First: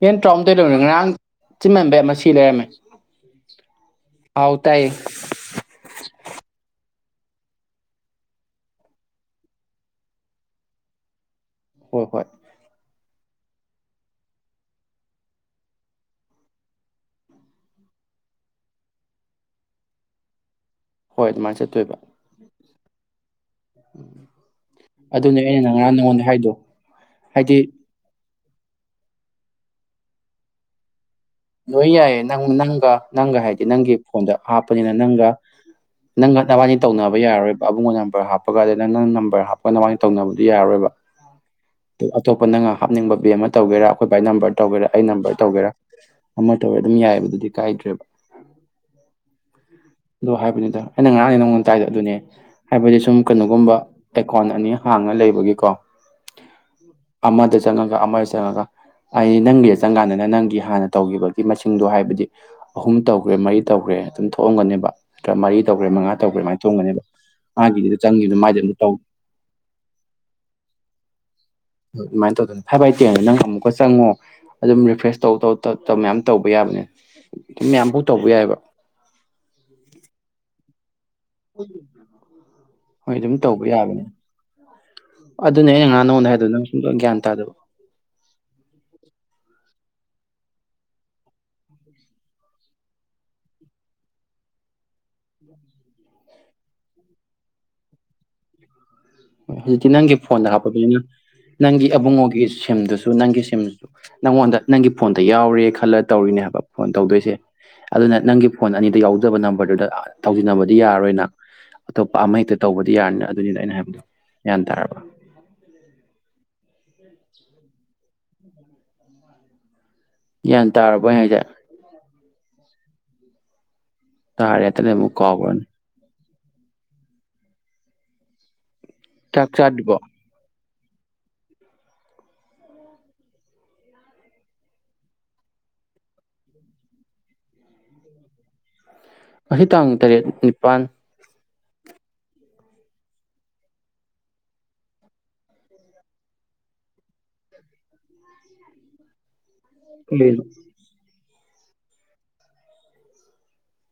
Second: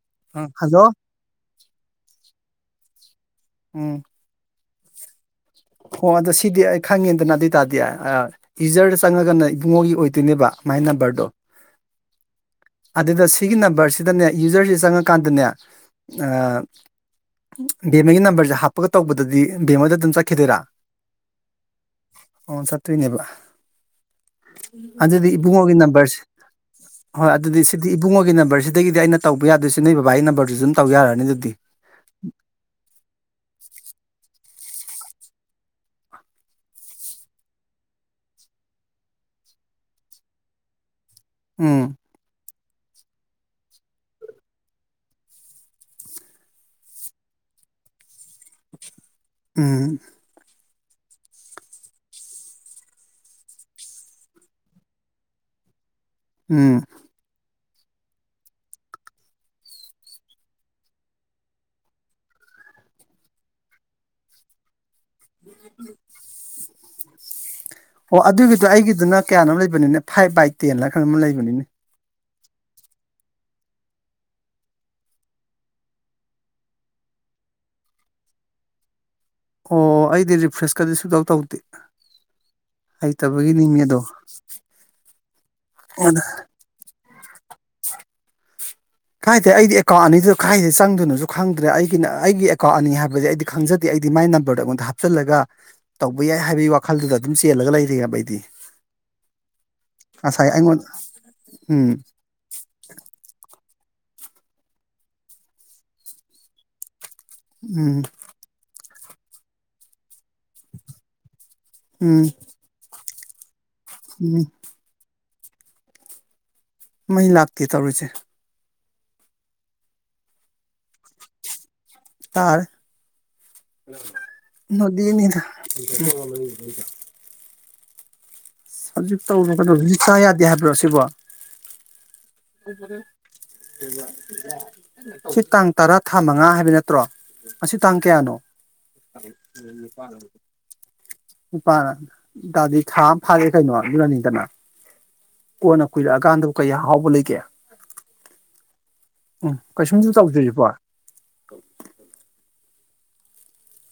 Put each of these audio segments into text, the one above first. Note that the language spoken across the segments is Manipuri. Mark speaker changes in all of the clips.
Speaker 1: ꯍꯦꯟ
Speaker 2: ꯎꯝ
Speaker 1: ꯇꯔꯥꯍꯨꯝꯗꯣꯏ ꯂꯧꯣꯏꯅ
Speaker 2: ꯍꯜꯂꯣ
Speaker 1: ꯉꯔꯥꯡ ꯆꯤꯟꯃꯟꯕ ꯃꯁꯤ ꯁꯤꯗꯦ ꯑꯃ
Speaker 2: ꯎꯝ
Speaker 1: ꯐꯥꯎ ꯇꯥꯏꯦ
Speaker 2: ꯍꯣ ꯑꯗꯣ ꯁꯤꯗꯤ ꯑꯩ ꯈꯪꯉꯦꯗꯅ ꯑꯗꯨ ꯑꯣꯏꯏꯇꯥꯔꯗꯤ ꯏꯖꯔꯗ ꯆꯪꯉꯒꯅ ꯏꯕꯨꯡꯉꯣꯒꯤ ꯑꯣꯏꯗꯣꯏꯅꯦꯕ ꯃꯥꯏ ꯅꯝꯕꯔꯗꯣ
Speaker 1: ꯍꯣꯏ ꯍꯣꯏ
Speaker 2: ꯑꯗꯨꯗ ꯁꯤꯒꯤ ꯅꯝꯕꯔꯁꯤꯗꯅꯦ ꯌꯨꯖꯔꯁꯤꯦ ꯆꯪꯉꯀꯥꯟꯗꯅꯦ ꯕꯦꯝ ꯃꯒꯤ ꯅꯝꯕꯔꯁꯦ ꯍꯥꯞꯄꯒ ꯇꯧꯕꯗꯗꯤ ꯕꯦꯝꯃꯣꯏꯗ ꯑꯗꯨꯝ ꯆꯠ ꯈꯈꯤꯦꯗꯔꯥ
Speaker 1: ꯍꯣꯏ ꯑꯗꯨꯃꯥꯏꯅ ꯆꯠꯇꯣꯏꯕ
Speaker 2: ꯑꯣ ꯆꯠꯇꯣꯏꯅꯦꯕ ꯑꯗꯨꯗꯤ
Speaker 1: ꯑꯗꯨꯅꯦ ꯑꯩꯅ
Speaker 2: ꯏꯕꯨꯡꯉꯣꯒꯤ
Speaker 1: ꯉꯔꯥꯡ
Speaker 2: ꯅꯝꯕꯔꯁꯦ
Speaker 1: ꯅꯉꯣꯟꯗ ꯍꯥꯏꯗꯣ
Speaker 2: ꯍꯣꯏ ꯑꯗꯨꯗꯤ
Speaker 1: ꯍꯥꯏꯗꯤ
Speaker 2: ꯁꯤꯗꯤ ꯏꯕꯨꯡꯉꯣꯒꯤ ꯅꯝꯕꯔꯁꯤꯗꯒꯤꯗꯤ ꯑꯩꯅ ꯇꯧ ꯕꯨ ꯌꯥꯗꯣꯏ ꯁꯤ ꯅ ꯕꯥ ꯅꯝꯕꯔꯗꯨ ꯑꯗꯨꯝꯧ ꯌꯥꯔꯅꯤ ꯑꯗꯨ
Speaker 1: ꯂꯣꯏ ꯌꯥꯏꯌꯦꯦ ꯅꯪ ꯅꯪꯒ ꯅꯪꯒ ꯍꯥꯏꯗꯤ ꯅꯪꯒꯤ ꯐꯣꯟꯗ ꯍꯥꯞꯄꯅꯤꯅ ꯅꯪꯒ ꯅꯪꯒ ꯅꯕꯥꯅꯤ ꯇꯧꯅꯕ ꯌꯥꯔꯔꯣꯏꯕ ꯑꯕꯨꯡꯉ ꯅꯝꯕꯔ ꯍꯥꯞꯄꯒ ꯑꯗꯨꯗ ꯅꯪ ꯅꯪ ꯅꯝꯕꯔ ꯍꯥꯞꯄꯒ ꯅꯕꯥꯅꯤ ꯇꯧꯅꯕꯗꯨ ꯌꯥꯔꯔꯣꯏꯕ
Speaker 2: ꯎꯝ
Speaker 1: ꯑꯇꯣꯞꯄ ꯅꯥ ꯍꯥꯞꯅꯤꯡꯕ ꯕꯤ ꯑꯃ ꯇꯧꯒꯦꯔꯥ ꯑꯩꯈꯣꯏ ꯕꯥꯏ ꯅꯝꯕꯔ ꯇꯧꯒꯦꯔꯥ ꯑꯩ ꯅꯝꯕꯔ ꯇꯧꯒꯦꯔꯥ ꯑꯃ ꯇꯧꯋꯦ ꯑꯗꯨꯝ ꯌꯥꯏꯑꯕꯗꯨꯗꯤ ꯀꯥꯏꯗ꯭ꯔꯦꯕ
Speaker 2: ꯎꯝ
Speaker 1: ꯑꯗꯣ ꯍꯥꯏꯕꯅꯤꯗ ꯑꯩꯅ ꯉꯔꯥꯡꯅꯦ ꯅꯪꯉꯣꯟ ꯇꯥꯏꯗ ꯑꯗꯨꯅꯦ ꯍꯥꯏꯕꯗꯤ ꯁꯨꯝ ꯀꯩꯅꯣꯒꯨꯝꯕ ꯑꯦꯀꯥꯎꯟ ꯑꯅꯤ ꯍꯥꯡꯉ ꯂꯩꯕꯒꯤꯀꯣ
Speaker 2: ꯎꯝ
Speaker 1: ꯑꯃꯗ ꯆꯪꯉꯒ ꯑꯃꯗ ꯆꯪꯉꯒ ꯑꯩꯗꯤ ꯅꯪꯒꯤꯗ ꯆꯪꯀꯥꯟꯗꯅ ꯅꯪꯒꯤ ꯍꯥꯟꯅ ꯇꯧꯈꯤꯕꯒꯤ ꯃꯁꯤꯡꯗꯣ ꯍꯥꯏꯕꯗꯤ ꯑꯍꯨꯝ ꯇꯧꯈ꯭ꯔꯦ ꯃꯔꯤ ꯇꯧꯈ꯭ꯔꯦ ꯑꯗꯨꯝ ꯊꯣꯛꯑꯝꯒꯅꯦꯕ ꯅꯠꯇ꯭ꯔ ꯃꯔꯤ ꯇꯧꯈ꯭ꯔꯦ ꯃꯉꯥ ꯇꯧꯈ꯭ꯔꯦ ꯃꯥꯏ ꯆꯣꯡꯒꯅꯦꯕ
Speaker 2: ꯑꯣ ꯑꯗꯨꯒꯤꯗꯣ ꯑꯩꯒꯤꯗꯨꯅ ꯀꯌꯥꯅꯣ ꯂꯩꯕꯅꯤꯅꯦ ꯐꯥꯏꯚ ꯕꯥꯏ ꯇꯦꯟ ꯍꯥꯏ ꯈ ꯑꯃ ꯂꯩꯕꯅꯤꯅꯦ
Speaker 1: ꯊꯕꯥꯏꯇꯦꯅ ꯅꯪ ꯑꯃꯨꯛꯀ ꯆꯪꯉꯣ ꯑꯗꯨꯝ ꯔꯤꯐ꯭ꯔꯦꯁ ꯇꯧ ꯇꯧ ꯇ ꯃꯌꯥꯝ ꯇꯧꯕ ꯌꯥꯕꯅꯦ ꯑꯗꯨ ꯃꯌꯥꯝ ꯐꯥꯎ ꯇꯧꯕ ꯌꯥꯏꯑꯕ
Speaker 2: ꯑꯣ ꯑꯩꯗꯤ ꯔꯤꯐ꯭ꯔꯦꯁ ꯀꯔꯤꯁꯨ
Speaker 1: ꯍꯣꯏ ꯑꯗꯨꯝ ꯇꯧꯕ
Speaker 2: ꯍꯩꯇꯕꯒꯤꯅꯤ ꯃꯤ ꯑꯗꯣ
Speaker 1: ꯌꯥꯕꯅꯦ ꯑꯗꯨꯅꯦ ꯑꯩꯅ ꯉꯥꯡ ꯅꯉꯣꯟꯗ ꯍꯥꯏꯗ ꯅꯪ ꯁꯨꯝ ꯒꯌꯥꯟ ꯇ ꯇꯗꯕ
Speaker 2: ꯀꯥꯏꯗꯩ ꯑꯩꯗꯤ ꯑꯦꯀꯥꯎꯟ ꯑꯅꯤꯗꯨꯗ ꯈꯥꯏꯗ ꯆꯪꯗꯨꯅꯁꯨ ꯈꯪꯗ꯭ꯔꯦ ꯑꯩꯒꯤ ꯑꯩꯒꯤ ꯑꯦꯀꯥꯎꯟ ꯑꯅꯤ ꯍꯥꯏꯕꯗꯤ ꯑꯩꯗꯤ ꯈꯪꯖꯗꯦ ꯑꯩꯗꯤ ꯃꯥꯏ ꯅꯝꯕꯔꯗ ꯑꯩꯉꯣꯟꯗ ꯍꯥꯞꯆꯜꯂꯒ ꯇꯧꯕ ꯌꯥꯏ ꯍꯥꯏꯕꯒꯤ ꯋꯥꯈꯜꯗꯨꯗ ꯑꯗꯨꯝ ꯆꯦꯜꯂꯒ ꯂꯩꯔꯤ ꯍꯥꯏꯕ ꯑꯩꯗꯤ
Speaker 1: ꯍꯧꯖꯤꯛꯇꯤ ꯅꯪꯒꯤ
Speaker 2: ꯉꯁꯥꯏ
Speaker 1: ꯐꯣꯟꯗ
Speaker 2: ꯑꯩꯉꯣꯟꯗ
Speaker 1: ꯍꯥꯞꯄꯕꯅꯤꯅ
Speaker 2: ꯎꯝ
Speaker 1: ꯅꯪꯒꯤ ꯑꯕꯨꯡꯉꯣꯒꯤ ꯁꯤꯝꯗꯨꯁꯨ ꯅꯪꯒꯤ ꯁꯤꯝ ꯅꯪꯉꯣꯟꯗ ꯅꯪꯒꯤ ꯐꯣꯟꯗ ꯌꯥꯎꯔꯦ ꯈꯜꯂ ꯇꯧꯔꯤꯅꯦ ꯍꯥꯏꯕ ꯐꯣꯟ ꯇꯧꯗꯣꯏꯁꯦ
Speaker 2: ꯎꯝ
Speaker 1: ꯑꯗꯨꯅ ꯅꯪꯒꯤ ꯐꯣꯟ ꯑꯅꯤ ꯑ ꯌꯥꯎꯖꯕ ꯅꯝꯕꯔꯗꯨꯗ ꯇꯧꯁꯤꯟꯅꯕꯗꯤ ꯌꯥꯔꯔꯣꯏꯅ ꯑꯇꯣꯞꯄ
Speaker 2: ꯎꯝ
Speaker 1: ꯑꯃꯍꯦꯛꯇ ꯇꯧꯕꯗꯤ ꯌꯥꯔꯅꯤꯅ ꯑꯗꯨꯅꯤꯅ ꯑꯩꯅ ꯍꯥꯏꯕꯗꯣ
Speaker 2: ꯎꯝ
Speaker 1: ꯒ꯭ꯌꯥꯟ ꯇꯥꯔꯕ
Speaker 2: ꯃꯩ ꯂꯥꯛꯇꯦ ꯇꯧꯔꯤꯨꯁꯦ
Speaker 1: ꯒ꯭ꯌꯥꯟ ꯇꯥꯔꯕ ꯍꯥꯏꯁꯦ
Speaker 2: ꯇ
Speaker 1: ꯇꯥꯔꯦ ꯇꯠꯂꯦ ꯑꯃꯨꯛ
Speaker 2: ꯅꯗꯤꯅꯤꯗ
Speaker 1: ꯀꯥꯎꯈ꯭ꯔꯅꯤ
Speaker 2: ꯑꯣꯏꯣꯏꯗ
Speaker 1: ꯆꯥꯛ ꯆꯥꯗ꯭ꯔꯤꯕꯣ
Speaker 2: ꯍꯗꯤ ꯍꯥꯏꯕꯤꯕ꯭ꯔ ꯁꯤꯕ ꯁꯤ ꯇꯥꯡ ꯇꯔꯥ ꯊꯥ ꯃꯉꯥ ꯍꯥꯏꯕ ꯅꯠꯇ꯭ꯔꯣ ꯑꯁꯤ ꯇꯥꯡ ꯀꯌꯥꯅꯣ
Speaker 1: ꯉ ꯇꯥꯡ ꯇꯔꯦꯠ ꯅꯤꯄꯥꯜ
Speaker 2: ꯅꯨꯄꯥꯅ ꯗꯥꯗꯤ ꯊꯥ ꯑꯃ ꯐꯥꯔꯑꯦ ꯀꯩꯅꯣ ꯑꯗꯨꯔꯅꯤꯡꯗꯅ ꯀꯣꯟꯅ ꯀꯨꯏꯔꯛꯑꯀꯥꯟꯗꯕꯨ ꯀꯩ ꯍꯥꯎꯕ ꯂꯩꯇ ꯑ ꯀꯌꯥ ꯎꯝ ꯀꯩꯁꯨꯝꯁꯨ
Speaker 1: ꯀꯩꯅꯣ
Speaker 2: ꯇꯧꯖꯩꯔꯤꯕꯣ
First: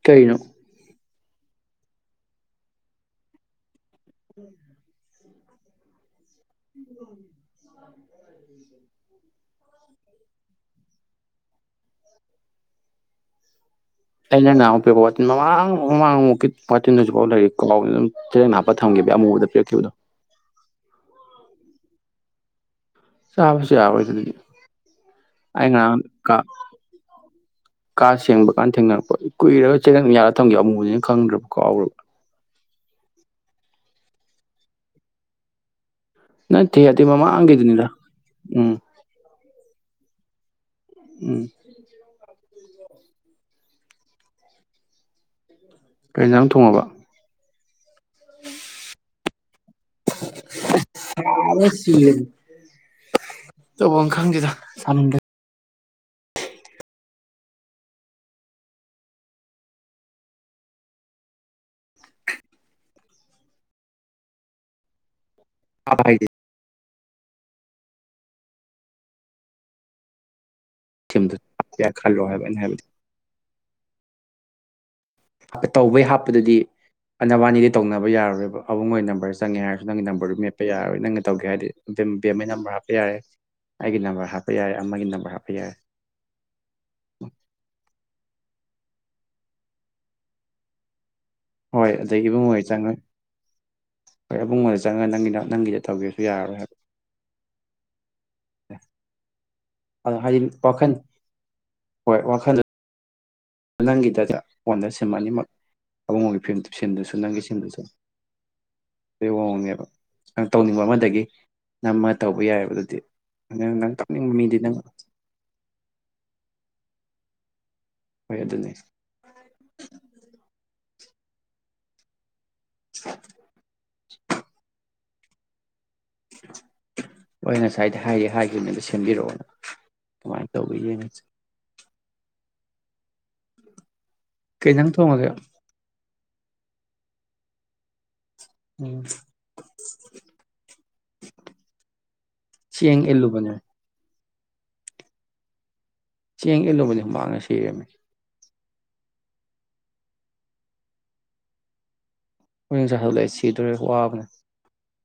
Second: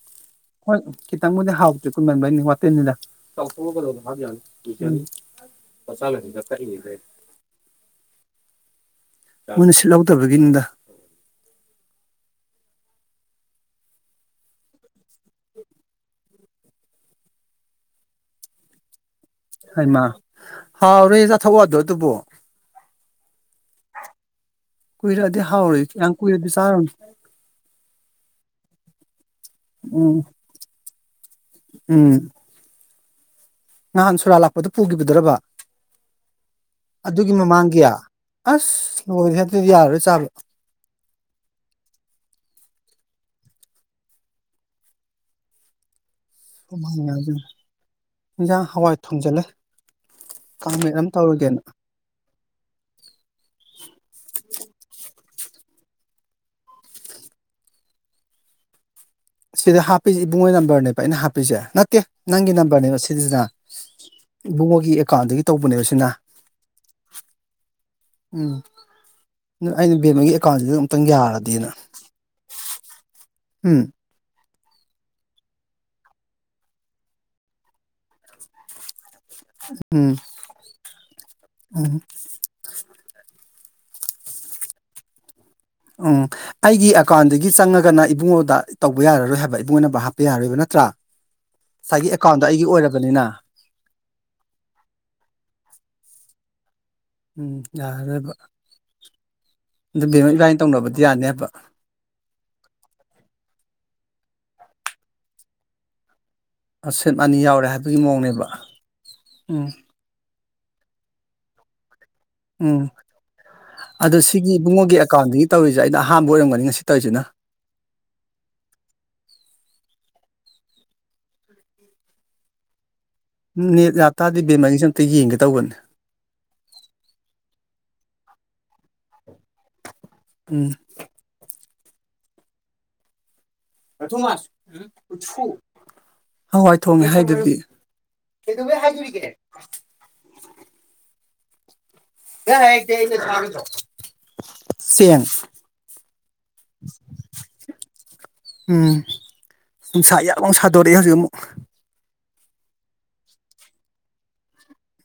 Speaker 1: ꯀꯩꯩꯅꯣ
Speaker 2: ꯍꯣꯏ ꯀꯈꯤꯇꯪ ꯃꯗꯦ ꯍꯥꯎꯗ꯭ꯦ ꯀꯟꯃꯅꯤ ꯋꯥꯦꯅꯤ ꯌꯥ ꯊꯀꯦꯅꯤ ꯄ ꯆꯂꯦ ꯊ ꯀꯥꯏ ꯐ ꯃꯣꯏꯅ ꯁꯤꯠ ꯂꯧꯗꯕꯒꯤꯅꯤꯗ
Speaker 1: ꯑꯩꯅꯅ ꯄꯤꯕ ꯃꯥꯡ ꯃꯃꯥꯡꯨꯀꯤ ꯋꯥꯇꯤꯟꯗꯁꯨ ꯐꯥꯎ ꯂꯩꯔꯤ ꯀꯥꯎꯝ ꯆꯤꯔꯦꯛ ꯍꯥꯞꯄ ꯊꯝꯈꯤꯕ ꯌꯥꯝꯃꯨꯕꯗ ꯐꯤꯦꯛꯈꯤꯕꯗꯣ
Speaker 2: ꯍꯥꯎ ꯔꯦ ꯆꯥ ꯊꯕ ꯋꯥꯗꯣ ꯑꯗꯨꯕꯨꯣ
Speaker 1: ꯆꯥꯕꯁꯨ ꯌꯥꯔꯣꯏ ꯑꯗꯨꯗꯤ
Speaker 2: ꯀꯨꯏꯔꯛꯑꯗꯤ
Speaker 1: ꯑꯩ
Speaker 2: ꯍꯥꯎꯔꯣꯏ
Speaker 1: ꯉꯔꯥꯡ
Speaker 2: ꯌꯥꯝ
Speaker 1: ꯀ
Speaker 2: ꯀꯨꯏꯔꯗꯤ ꯆꯥꯔꯨꯅꯨ
Speaker 1: ꯀꯥ ꯁꯦꯡꯕ ꯀꯥꯟ ꯊꯦꯡꯅꯔ [inaudible] ꯀꯨꯏꯔꯒ ꯆꯩꯔꯪ
Speaker 2: ꯎꯝ
Speaker 1: ꯌꯥꯔꯒ ꯊꯝꯒꯦ ꯑꯃꯨꯕꯅꯤꯅ ꯈꯪꯗ꯭ꯔꯕ ꯀꯥꯎꯕ
Speaker 2: ꯎꯝ ꯅꯍꯥꯟ ꯁꯨꯔꯥ ꯂꯥꯛꯄꯗꯨ ꯄꯨꯈꯤꯕꯗꯕ
Speaker 1: ꯅꯠꯇꯦ ꯑꯗꯨꯏ
Speaker 2: ꯑꯗꯨꯒꯤ
Speaker 1: ꯃꯃꯥꯡꯒꯤꯗꯨꯅꯤꯗ
Speaker 2: ꯃꯃꯥꯡꯒꯤꯌꯥ
Speaker 1: ꯎꯝ
Speaker 2: ꯑꯁ ꯗꯤ ꯌꯥꯔꯣꯏ ꯆꯥꯂꯣ
Speaker 1: ꯎꯝ ꯀꯩ ꯏꯟꯖꯥꯡ
Speaker 2: ꯑꯣ
Speaker 1: ꯊꯣꯡꯉꯕ
Speaker 2: ꯑꯗꯨ ꯌꯥ ꯍꯋꯥꯏ ꯊꯣꯡꯖꯤꯜꯂꯦ ꯀꯥ ꯃꯠ ꯑꯃ ꯇꯧꯔꯒꯦꯅ
Speaker 1: ꯇꯧꯕꯝ ꯈꯪꯗꯦꯗ ꯁꯝꯗ
Speaker 2: ꯁꯤꯗ ꯍꯥꯞꯄꯤꯁꯦ ꯏꯕꯨꯡꯉꯣꯏꯒꯤ ꯅꯝꯕꯔꯅꯦꯕ ꯑꯩꯅ ꯍꯥꯞꯄꯤꯁꯦ ꯅꯠꯇꯦ ꯅꯪꯒꯤ ꯅꯝꯕꯔꯅꯦꯕ ꯁꯤꯁꯤꯅ ꯏꯕꯨꯡꯉꯣꯒꯤ ꯑꯦꯀꯥꯎꯟꯗꯒꯤ ꯇꯧꯕꯅꯦꯕ
Speaker 1: ꯍꯥꯞꯄ
Speaker 2: ꯁꯤꯅ
Speaker 1: ꯍꯥꯏꯗꯤ
Speaker 2: ꯎꯝ ꯑꯩꯅ ꯕꯦꯝꯃꯒꯤ ꯀꯥꯟꯁꯤꯗ ꯑꯃꯨꯛꯇꯪ
Speaker 1: ꯁꯤꯝꯗꯣ
Speaker 2: ꯌꯥꯔꯗꯤꯦꯅ
Speaker 1: ꯍꯥꯞꯄ ꯌꯥꯏ ꯈꯜꯂꯣ ꯍꯥꯏꯕ ꯑꯩꯅ ꯍꯥꯏꯕꯗꯤ
Speaker 2: ꯎꯝ
Speaker 1: ꯇꯧꯕꯩ ꯍꯥꯞꯄꯗꯨꯗꯤ ꯑꯅꯕꯥꯅꯤꯗꯤ ꯇꯧꯅꯕ ꯌꯥꯔꯔꯣꯏꯕ ꯑꯕꯨꯡ ꯑꯣꯏꯅꯔ ꯆꯪꯉꯦ ꯍꯥꯏꯔꯁꯨ ꯅꯪꯒꯤ
Speaker 2: ꯎꯝ
Speaker 1: ꯅꯝꯕꯔꯗꯨ ꯃꯦꯞꯄ ꯌꯥꯔꯣꯏ ꯅꯪꯅ ꯇꯧꯒꯦ ꯍꯥꯏꯗꯤ
Speaker 2: ꯎꯝ
Speaker 1: ꯦꯝꯩ ꯅꯝꯕꯔ ꯍꯥꯞꯄ ꯌꯥꯔꯦ ꯑꯩꯒꯤ ꯅꯝꯕꯔ ꯍꯥꯞꯄ ꯌꯥꯔꯦ ꯑꯃꯒꯤ ꯅꯝꯕꯔ ꯍꯥꯞꯄ ꯌꯥꯔꯦ
Speaker 2: ꯎꯝ ꯑꯩꯒꯤ ꯑꯦꯀꯥꯎꯟꯗꯒꯤ ꯆꯪꯉꯒꯅ ꯏꯕꯨꯡꯉꯣꯗ ꯇꯧꯕ ꯌꯥꯔꯔꯣꯏ ꯍꯥꯏꯕ ꯏꯕꯨꯡꯅꯕ ꯍꯥꯞꯄ ꯌꯥꯔꯣꯏꯕ ꯅꯠꯇ꯭ꯔꯥ
Speaker 1: ꯍꯣꯏ
Speaker 2: ꯉꯁꯥꯏꯒꯤ
Speaker 1: ꯑꯗꯒꯤ
Speaker 2: ꯑꯦꯀꯥꯎꯟꯗꯣ ꯑꯩꯒꯤ
Speaker 1: ꯏꯕꯨꯡꯉꯣꯗ ꯆꯪꯉ
Speaker 2: ꯑꯣꯏꯔꯕꯅꯤꯅ
Speaker 1: ꯍꯣꯏ ꯏꯕꯨꯡꯉꯣꯗ ꯆꯪꯉꯒ ꯅꯪꯒꯤ ꯅꯪꯒꯤꯗ ꯇꯧꯒꯦꯁꯨ ꯌꯥꯔꯔꯣꯏ ꯍ
Speaker 2: ꯎꯝ ꯌꯥꯔꯔꯣꯏꯕ ꯑꯗꯨ
Speaker 1: ꯑꯗꯣ
Speaker 2: ꯚꯦꯝꯃ
Speaker 1: ꯍꯥꯏꯗꯤ
Speaker 2: ꯏꯥꯏꯅ
Speaker 1: ꯋꯥꯈꯜ
Speaker 2: ꯇꯧꯅꯕꯗꯤ ꯌꯥꯅꯦ ꯍꯥꯏꯕ
Speaker 1: ꯍꯣꯏ ꯋꯥꯈꯜ ꯅꯪꯒꯤꯗꯗꯤ ꯐꯣꯟꯗ ꯁꯤꯝ ꯑꯅꯤꯃꯛ ꯑꯕꯨꯡ ꯑꯣꯏꯕ
Speaker 2: ꯁꯦꯠ ꯑꯅꯤ ꯌꯥꯎꯔꯦ ꯍꯥꯏꯕꯒꯤ ꯃꯑꯣꯡꯅꯦꯕ
Speaker 1: ꯂꯣꯏ
Speaker 2: ꯎꯝ
Speaker 1: ꯋꯥꯡꯉꯦꯕ ꯇꯧꯅꯤꯡꯕ ꯑꯃꯗꯒꯤ ꯅ
Speaker 2: ꯎꯝ ꯑꯗꯣ ꯁꯤꯒꯤ
Speaker 1: ꯃꯤꯗꯤ ꯅꯪ
Speaker 2: ꯏꯕꯨꯡꯉꯣꯒꯤ ꯑꯦꯀꯥꯎꯟꯗꯒꯤ ꯇꯧꯔꯤꯁꯦ ꯑꯩꯅ ꯑꯍꯥꯟꯕ ꯑꯣꯏꯔꯝꯒꯅꯤ ꯉꯁꯤ ꯇꯧꯔꯤꯁꯤꯅ
Speaker 1: ꯍꯣꯏ ꯑꯗꯨꯅꯦ ꯑ
Speaker 2: ꯅꯦꯠ ꯌꯥꯇꯥꯔꯗꯗꯤ ꯕꯦꯝ ꯃꯔꯤꯁꯦ ꯑꯝꯇ ꯌꯦꯡꯒꯦ ꯇꯧꯕꯅꯦ
Speaker 1: ꯍ ꯉꯁꯥꯏꯗ ꯍꯥꯏꯔꯤ ꯍꯥꯏꯈꯤꯕꯅꯦꯕ ꯁꯦꯝꯕꯤꯔꯛꯑꯣꯅ ꯀꯃꯥꯏꯅ ꯇꯧꯕ
Speaker 2: ꯎꯝ
Speaker 1: ꯌꯦꯦ ꯅꯁ
Speaker 2: ꯀꯊ ꯃꯥꯁ
Speaker 1: ꯀꯩ ꯅꯪ ꯊꯣꯡꯉꯒꯦ
Speaker 2: ꯍꯋꯥꯏ ꯊꯣꯡꯉꯦ ꯍꯥꯏꯗꯨꯗꯤ ꯀꯩꯗꯨꯋ
Speaker 1: ꯎꯝ
Speaker 2: ꯍꯥꯏꯗꯔꯤꯒꯦ
Speaker 1: ꯆꯦꯡ
Speaker 2: ꯍ
Speaker 1: ꯏꯜꯂꯨꯕꯅꯦ
Speaker 2: ꯊ ꯆꯦꯟ
Speaker 1: ꯆꯦꯡꯒꯂꯣꯕ ꯋꯥꯉ ꯁꯔꯃꯦ
Speaker 2: ꯎꯝ ꯅꯨꯡꯁꯥ ꯏ ꯌꯥ ꯑꯃꯥꯎ ꯁꯥꯗꯣꯔꯛꯑꯦ ꯍꯧꯖꯤꯛ ꯑꯃꯨꯛ
Speaker 1: ꯎ ꯆ ꯂꯩ ꯁꯤꯗꯔ ꯋꯥꯕꯅꯦ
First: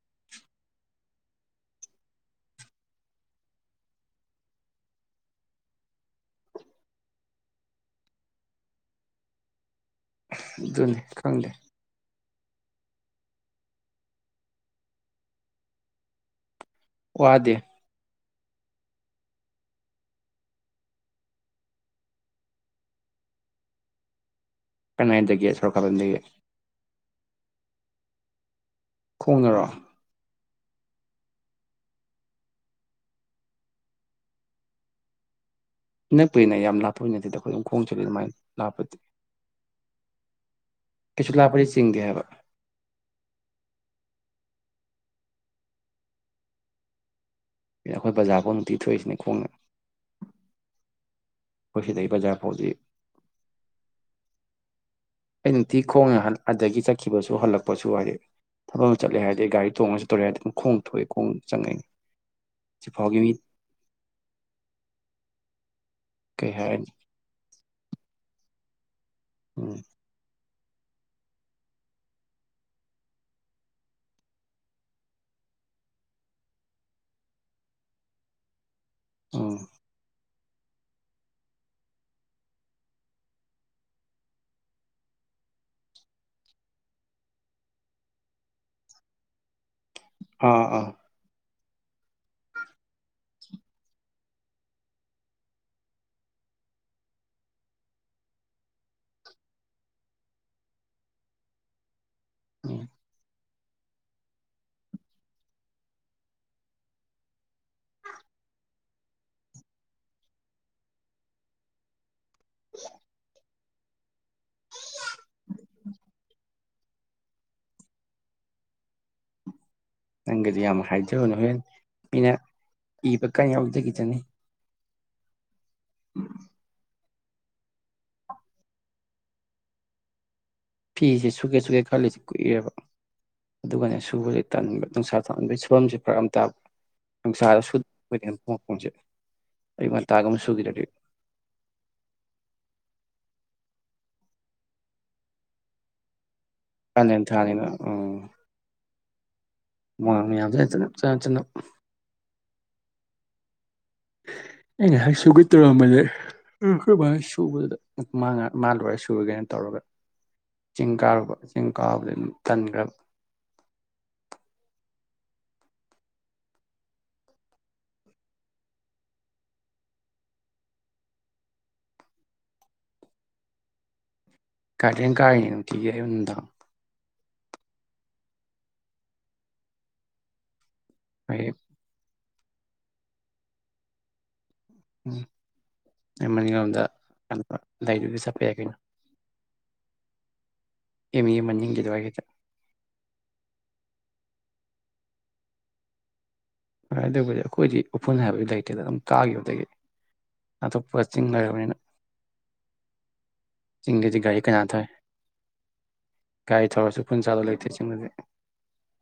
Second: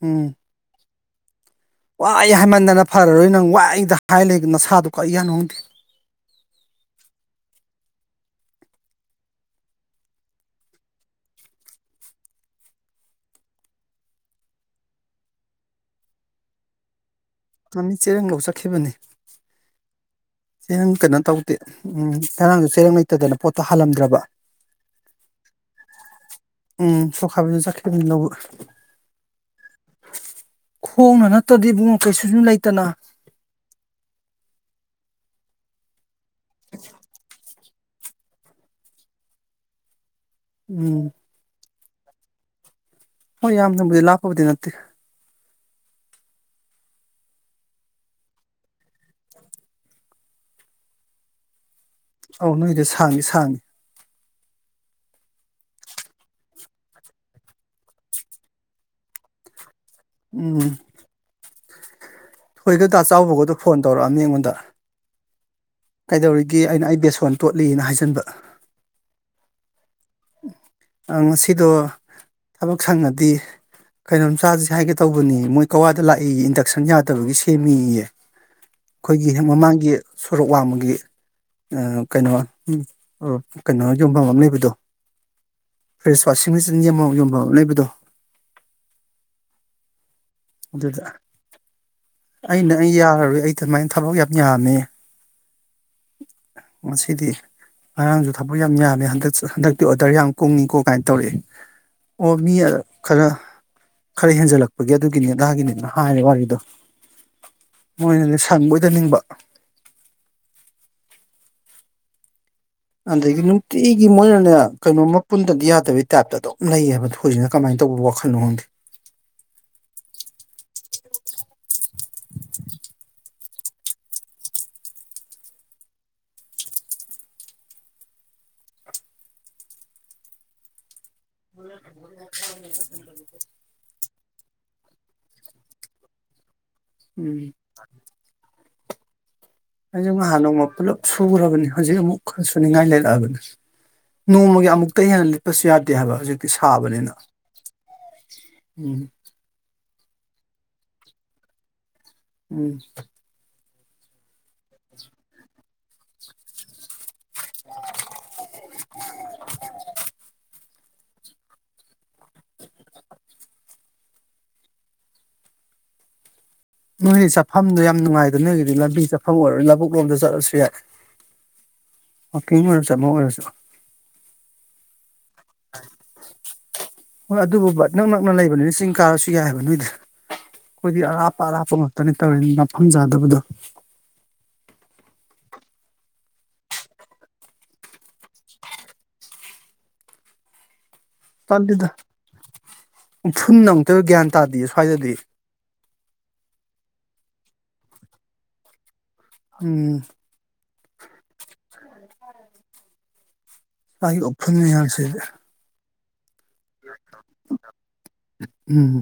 Speaker 2: ꯎꯝ ꯋꯥꯏ ꯍꯥꯏꯃꯟꯗꯅ ꯐꯔꯔꯣꯏ ꯅꯪ ꯋꯥꯏꯗ ꯍꯥꯏꯂꯦ ꯅꯁꯥꯗꯨꯣ ꯀ ꯏ ꯌꯥꯅꯅꯨꯡꯪꯗꯦ
Speaker 1: ꯑꯗꯨꯅꯦ ꯈꯪꯗꯦ ꯋꯥꯗꯦ
Speaker 2: ꯑꯃꯃꯤ ꯆꯦꯔꯒꯧꯁꯦ ꯆꯛꯈꯤꯕꯅꯤ ꯆꯦꯔꯪ ꯀꯩꯅꯣ ꯇꯧꯗꯦ ꯎꯝ ꯉꯔꯥꯡꯗꯣ ꯆꯦꯔꯪ ꯂꯩꯇꯗꯅ ꯄꯣꯠꯇꯣ ꯍꯥꯜꯂꯝꯗ꯭ꯔꯕ
Speaker 1: ꯀꯅꯥꯥꯏꯟꯇꯒꯦ ꯁꯔꯀꯗꯟꯒꯤ
Speaker 2: ꯎꯝ ꯁꯣꯈꯥꯕꯤꯅ ꯆꯈꯤꯗꯕꯅ ꯂꯧꯧꯕ
Speaker 1: ꯈꯣꯡꯉꯔꯣ
Speaker 2: ꯈꯣꯡꯅ ꯅꯠꯇꯗꯤ ꯏꯕꯨꯡꯉ ꯀꯩꯁꯨ ꯁꯨꯝ ꯂꯩꯇꯅ
Speaker 1: ꯅꯛꯄꯅ ꯌꯥꯝ ꯂꯥꯞꯄ ꯑꯣꯏꯅꯗꯤ ꯑꯩꯈ ꯈꯣꯡ ꯆꯠꯔꯤ ꯑꯗꯨꯃꯥꯏꯅ ꯂꯅꯥꯄꯠꯇ
Speaker 2: ꯎꯝ
Speaker 1: ꯀꯁꯨ ꯂ ꯄꯁꯤ ꯆꯤꯡꯒꯦ ꯍꯥꯏꯕ
Speaker 2: ꯍꯣꯏ ꯌꯥꯝꯗꯕꯨꯗꯤ ꯂꯥꯛꯄꯕꯨꯗꯤ ꯅꯠꯇꯦ
Speaker 1: ꯑꯦ ꯑꯩꯈꯣꯏ ꯕꯖꯥꯔ ꯐꯥꯎ ꯅꯨꯡꯇꯤ ꯊꯣꯛꯏꯁꯤꯅꯦ ꯈꯣꯡꯅ ꯑꯩꯈꯣꯏ ꯁꯤꯗꯒꯤ
Speaker 2: ꯑꯥꯎ
Speaker 1: ꯕꯖꯥꯔꯐꯥꯎꯗꯤ
Speaker 2: ꯅꯣꯏꯗ ꯁꯥꯡꯉꯤ ꯁꯥꯡꯉꯤ
Speaker 1: ꯑꯩ ꯅꯨꯡꯇꯤ ꯈꯣꯡꯉꯦ ꯍ ꯑꯗꯒꯤ ꯆꯠꯈꯤꯕꯁꯨ ꯍꯜꯂꯛꯄꯁꯨ ꯍꯥꯏꯗꯤ ꯊꯕꯛ ꯆꯠꯂꯦ ꯍꯥꯏꯔꯗꯤ ꯒꯥꯔꯤ ꯇꯣꯡꯉꯁꯨ ꯇꯧꯔꯦ ꯍꯥꯏꯔꯗꯤ ꯑꯗꯨꯝ
Speaker 2: ꯎꯝ
Speaker 1: ꯈꯣꯡ ꯊꯣꯛꯑꯦ ꯈꯣꯡ ꯆꯪꯉꯛꯏ
Speaker 2: ꯍꯣꯏꯒꯗ
Speaker 1: ꯁꯤꯐꯥꯎꯒꯤ ꯃꯤ
Speaker 2: ꯆꯥꯎꯕꯒꯗ ꯐꯣꯟ ꯇꯧꯔꯛꯑꯃꯤ ꯑꯩꯉꯣꯟꯗ
Speaker 1: ꯀꯩ
Speaker 2: ꯀꯩꯗꯧꯔꯤꯒꯦ ꯑꯩꯅ
Speaker 1: ꯍꯥꯏꯔꯅꯤ
Speaker 2: ꯑꯩ ꯕꯦꯁꯣꯟ ꯇꯣ ꯂꯩꯅ ꯍꯥꯏꯖꯟꯕ
Speaker 1: ꯎꯝ
Speaker 2: ꯉꯁꯤꯗꯣ ꯊꯕꯛ ꯁꯪꯉꯗꯤ ꯀꯩꯅꯣꯝꯆꯥꯁꯤꯦ ꯍꯥꯏꯒꯦ ꯇꯧꯕꯅꯤ ꯃꯣꯏ ꯀꯋꯥꯏꯗ ꯂꯥꯛꯏ ꯏꯟꯗꯛꯁꯟ ꯌꯥꯗꯕꯒꯤ ꯁꯦꯝꯃꯤꯌꯦ ꯑꯩꯈꯣꯏꯒꯤ
Speaker 1: ꯎꯝ
Speaker 2: ꯃꯃꯥꯡꯒꯤ ꯁꯣꯔꯣꯛ ꯋꯥꯡꯃꯒꯤ ꯀꯩꯅꯣ ꯀꯩꯅꯣ ꯌꯣꯟꯐꯝ ꯑꯃ ꯂꯩꯕꯗꯣ ꯐ꯭ꯔꯤꯖ ꯋꯥꯁꯤꯡ ꯃꯦꯆꯤꯟꯒꯤ ꯑꯃꯨ ꯌꯣꯟꯐꯝ ꯂꯩꯕꯗꯣ
Speaker 1: ꯑꯥ ꯑꯥ
Speaker 2: ꯑꯗꯨꯗ ꯑꯩꯅ ꯑꯩ ꯌꯥꯔꯔꯣꯏ ꯑꯩ ꯑꯗꯨꯃꯥꯏꯅ ꯊꯕꯛ ꯌꯥꯝ ꯌꯥꯝꯃꯦ ꯉꯁꯤꯗꯤ ꯉꯔꯥꯡꯁꯨ ꯊꯕꯛ ꯌꯥꯝ ꯌꯥꯝꯃꯦ ꯍꯟꯗꯛꯁꯨ ꯍꯟꯗꯛꯇꯤ ꯑꯣꯔꯗꯔ ꯌꯥꯝ ꯀꯨꯡꯏꯀꯣ ꯀꯥꯏꯅ ꯇꯧꯔꯛꯦ ꯑꯣ ꯃꯤ ꯑ
Speaker 1: ꯎꯝ
Speaker 2: ꯈꯔ ꯈꯔ ꯍꯦꯟꯖꯜꯂꯛꯄꯒꯤ ꯑꯗꯨꯒꯤꯅꯤ ꯑꯗꯥꯒꯤꯅꯤꯅ ꯍꯥꯏꯔꯦ ꯋꯥꯔꯤꯗꯣ ꯃꯣꯏꯅꯗꯤ ꯁꯪꯕꯣꯏꯗꯅꯤꯡꯕ ꯑꯗꯒꯤ ꯑꯒꯤ ꯃꯣꯏꯅꯅꯦ ꯀꯩꯅꯣꯝꯃ ꯄꯨꯟꯗꯕꯗꯤ ꯌꯥꯗꯕꯩ ꯇꯥꯏꯞꯇ ꯑꯗꯨꯝ ꯂꯩꯌꯦꯕ ꯍꯧꯖꯤꯛꯅ ꯀꯃꯥꯏꯅ ꯇꯧꯕ ꯋꯥꯈꯜꯅꯣ ꯈꯪꯗꯦ
Speaker 1: ꯅꯪꯒꯗꯤ ꯌꯥꯝ ꯍꯥꯏꯖꯔꯨ ꯅꯣꯔꯦꯟ ꯃꯤꯅ ꯏꯕ ꯀ ꯌꯥꯎꯗꯒꯈꯤꯆꯅꯤ ꯎꯝ ꯐꯤꯁꯦ ꯁꯨꯛꯀꯦ ꯁꯨꯀꯦ ꯈꯜꯂꯤꯁꯦ ꯀꯨꯏꯑꯕ ꯑꯗꯨꯒꯅꯦ ꯁꯨꯕꯁꯦ ꯇꯍꯟꯕ ꯅꯨꯡꯁꯥ ꯊꯥꯍꯟꯕꯒꯤ ꯁꯨꯕꯐꯝꯁꯦ ꯐꯔꯛ ꯑꯃ ꯇꯥꯕ
Speaker 2: ꯎꯝ
Speaker 1: ꯅꯨꯡꯁꯥꯗ ꯁꯨꯣꯡ ꯄꯨꯆꯠ
Speaker 2: ꯑꯩꯁꯨ ꯅꯍꯥꯟ ꯅꯣꯡꯃ ꯄꯨꯜꯂꯞ ꯁꯨꯈ꯭ꯔꯕꯅꯤ ꯍꯧꯖꯤꯛ ꯑꯃꯨꯛ ꯈꯔ ꯁꯨꯅꯤꯡꯉꯥꯏ ꯂꯩꯔꯛꯑꯕꯅꯤ ꯅꯣꯡꯃꯒꯤ ꯑꯃꯨꯛꯇ ꯍꯦꯟꯅ ꯂꯤꯠꯄꯁꯨ ꯌꯥꯗꯦ ꯍꯥꯏꯕ ꯍꯧꯖꯤꯛꯇ
Speaker 1: ꯊꯅ ꯊꯅꯤꯅꯣ ꯎꯝ
Speaker 2: ꯎꯝ
Speaker 1: ꯆ ꯆ ꯆꯅ
Speaker 2: ꯎꯝ
Speaker 1: ꯍꯁꯨꯒꯠꯇꯔ ꯃ ꯁꯨꯕꯗꯨꯗ ꯃꯥ ꯃꯥ ꯂꯣꯏꯔ ꯁꯨꯔꯒꯦꯅ ꯇꯧꯔꯒ ꯆꯤꯡ ꯀꯥꯨꯔꯕ ꯆꯤꯡ ꯀꯥꯕꯗ ꯑꯗꯨꯝ ꯇꯟꯈ꯭ꯔꯕ
Speaker 2: ꯅꯣꯏꯗꯤ ꯆꯠꯐꯝꯗꯣ ꯌꯥꯝ ꯅꯨꯡꯉꯥꯏꯗꯅ ꯅꯣꯏꯒꯤꯗꯤ ꯂꯝꯕꯤ ꯆꯠꯐꯝ ꯑꯣꯏꯔꯁꯨ ꯂꯕꯨꯨꯛ ꯂꯣꯝꯗ ꯆꯠꯂꯁꯨ ꯌꯥꯏ ꯋꯀꯤꯡ ꯑꯣꯏꯔ ꯆꯠꯐꯝ ꯑꯣꯏꯔꯁꯨ
Speaker 1: ꯀꯔꯦꯟ ꯀ ꯊꯤ
Speaker 2: ꯍꯣꯏ ꯑꯗꯨꯕꯨ ꯕ ꯅꯛ ꯅꯛꯅ ꯂꯩꯕꯅꯤꯅ ꯆꯤꯡ ꯀꯥꯔꯁꯨ ꯌꯥꯏꯑꯕ ꯅꯣꯏꯗ ꯑꯩꯈꯣꯏꯗꯤ ꯑꯔꯥꯞꯄ
Speaker 1: ꯑꯩꯈꯣꯏ
Speaker 2: ꯑꯔꯥꯞꯄ ꯉꯛꯇꯇꯅꯤ ꯇꯧꯋꯦ ꯃꯐꯝ ꯆꯥꯗꯕꯗꯣ
Speaker 1: ꯎꯝ ꯃꯅꯤꯡꯂꯣꯝꯗ ꯀꯣ ꯂꯩꯗꯨꯁꯨ ꯆꯠꯄ ꯌꯥꯏ ꯀꯩꯅꯣ ꯑꯦꯝ ꯌꯨ ꯃꯅꯤꯡꯒꯤ
Speaker 2: ꯄꯜꯂꯤꯗ
Speaker 1: ꯑꯗꯨꯋꯥꯏꯒꯤꯗ
Speaker 2: ꯐꯨꯟꯅ ꯑꯃꯨꯛꯇ ꯒ꯭ꯌꯥꯟ ꯇꯥꯗꯦꯁꯨ ꯍꯥꯏꯖꯗꯤ
Speaker 1: ꯀꯃꯥꯏꯅ ꯇꯧꯕꯁꯦ ꯑꯩꯈꯣꯏꯗꯤ ꯎꯐꯨꯟ ꯍꯥꯏꯕꯗꯨ ꯂꯩꯇꯦꯗ ꯑꯗꯨꯝ ꯀꯥꯈꯤꯕꯗꯒꯤ
Speaker 2: ꯎꯝ
Speaker 1: ꯑꯇꯣꯞꯄ ꯆꯤꯡ ꯂꯩꯔꯕꯅꯤꯅ
Speaker 2: ꯑꯩ
Speaker 1: ꯆꯤꯡꯗꯗꯤ ꯒꯥꯔꯤ ꯀꯅꯥ
Speaker 2: ꯑꯣꯐꯝꯟꯅ
Speaker 1: ꯊꯧꯏ
Speaker 2: ꯍꯥꯏꯁꯤꯗꯦ
Speaker 1: ꯒꯥꯔꯤ ꯊꯧꯔꯁꯨ ꯄꯨꯟ ꯆꯥꯕ ꯂꯩꯇꯦ ꯆꯁꯤꯡꯅꯁꯦ
Speaker 2: ꯎꯝ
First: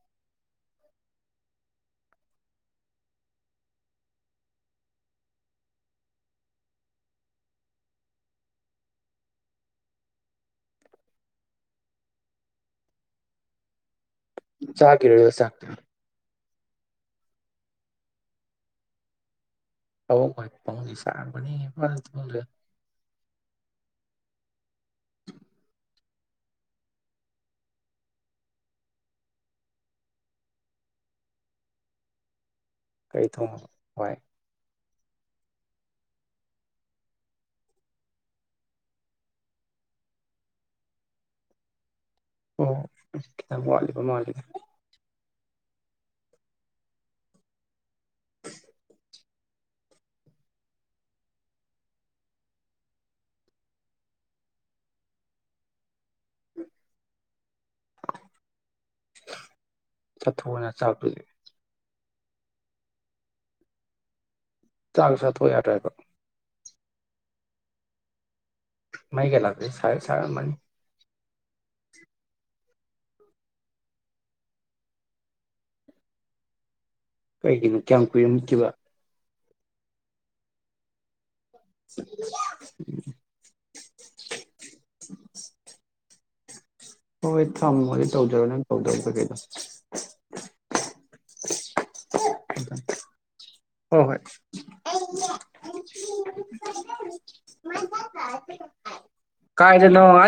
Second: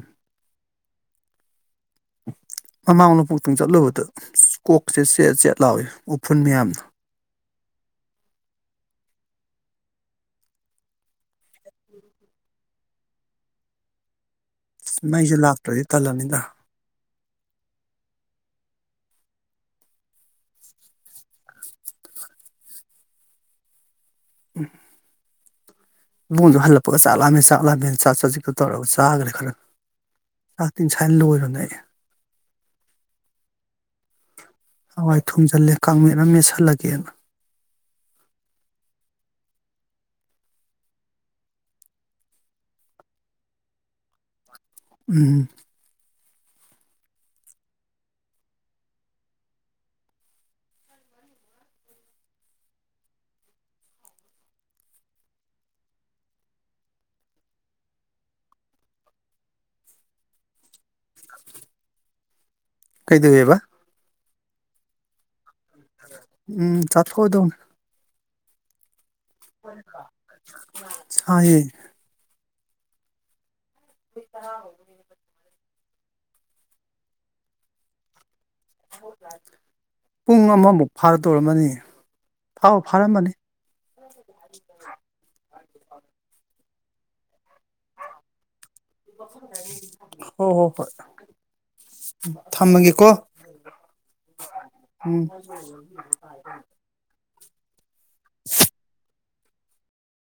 Speaker 2: ꯃꯃꯥꯡ ꯅꯄꯣꯛꯛꯇꯪ ꯆꯠꯂꯨꯕꯗ ꯀ ꯀꯣꯛꯁꯦ ꯆꯦꯠ ꯆꯦꯠ ꯂꯥꯎꯏ ꯎꯐꯨꯜ ꯃꯌꯥꯝꯅ
Speaker 1: ꯆꯥꯈꯤꯔꯣꯏꯕ
Speaker 2: ꯃꯩꯁꯦ
Speaker 1: ꯆꯥꯛꯇꯤ
Speaker 2: ꯂꯥꯛꯇ꯭ꯔꯗꯤ ꯇꯜꯂꯅꯤꯗ
Speaker 1: ꯑꯣꯏ ꯐꯥꯎ ꯁꯔꯕꯅꯤ ꯃꯔꯦ
Speaker 2: ꯎꯝ ꯏꯕꯣꯟꯗꯣ ꯍꯜꯂꯛꯄꯒ ꯆꯥꯛ ꯂꯥꯝꯃꯦ ꯆꯥꯛ ꯂꯥꯛꯥꯝꯃꯦ ꯆꯥꯛ ꯆꯥꯖꯤꯛꯇꯣ ꯇꯧꯔꯒ ꯆꯥꯈ꯭ꯔꯦ ꯈꯔ ꯆꯥꯛꯇꯤꯟ ꯁꯋꯥꯥꯏꯅ ꯂꯣꯏꯔꯣꯅꯦ ꯑꯩ
Speaker 1: ꯀꯔꯤ ꯊꯣꯡ ꯋꯥꯏ
Speaker 2: ꯍꯋꯥꯏ ꯊꯣꯡꯖꯤꯜꯂꯦ ꯀꯥꯡꯃꯠ ꯑꯃ ꯃꯦꯠꯁꯤꯜꯂꯒꯦꯅ
Speaker 1: ꯑꯣ ꯑꯩ ꯈꯤꯇꯪ ꯋꯥꯠꯂꯤꯕ ꯃꯥꯜꯂꯤꯦꯗ
Speaker 2: ꯎꯝ
Speaker 1: ꯑꯊꯨꯅ ꯆꯥꯛ
Speaker 2: ꯑꯗꯦꯕ
Speaker 1: ꯆꯥꯒꯁꯊ ꯑꯣꯏ ꯌꯥ ꯇ꯭ꯔꯥꯏꯕ
Speaker 2: ꯎꯝ ꯆꯠꯈꯗꯧꯅꯦ
Speaker 1: ꯃ ꯀꯦ ꯅ ꯑꯗꯨ ꯁ ꯁꯔ ꯃꯥꯅꯤ
Speaker 2: ꯍꯥꯏꯑ [unintelligible]
Speaker 1: ꯀꯩꯒꯤꯅꯣ ꯀꯌꯥꯝ ꯀꯨꯏꯔꯝꯈꯤꯕ
Speaker 2: ꯄꯨꯡ ꯑꯃꯃꯨꯛ ꯐꯥ ꯇꯧꯔꯝꯃꯅꯤ ꯐꯥꯎꯑꯣ ꯐꯥꯔꯝꯃꯅꯤ
Speaker 1: ꯍ ꯊꯝ ꯇꯧꯖꯔ
Speaker 2: ꯍꯣꯏ ꯍꯣꯏ ꯍꯣꯏ ꯎꯝ ꯊꯝꯃꯒꯦꯀꯣ
Speaker 1: ꯍꯣꯏ ꯍꯣꯏ
Speaker 2: ꯎꯝ
Speaker 1: ꯍ ꯀꯣ ꯀꯥꯏꯗꯅ ꯑ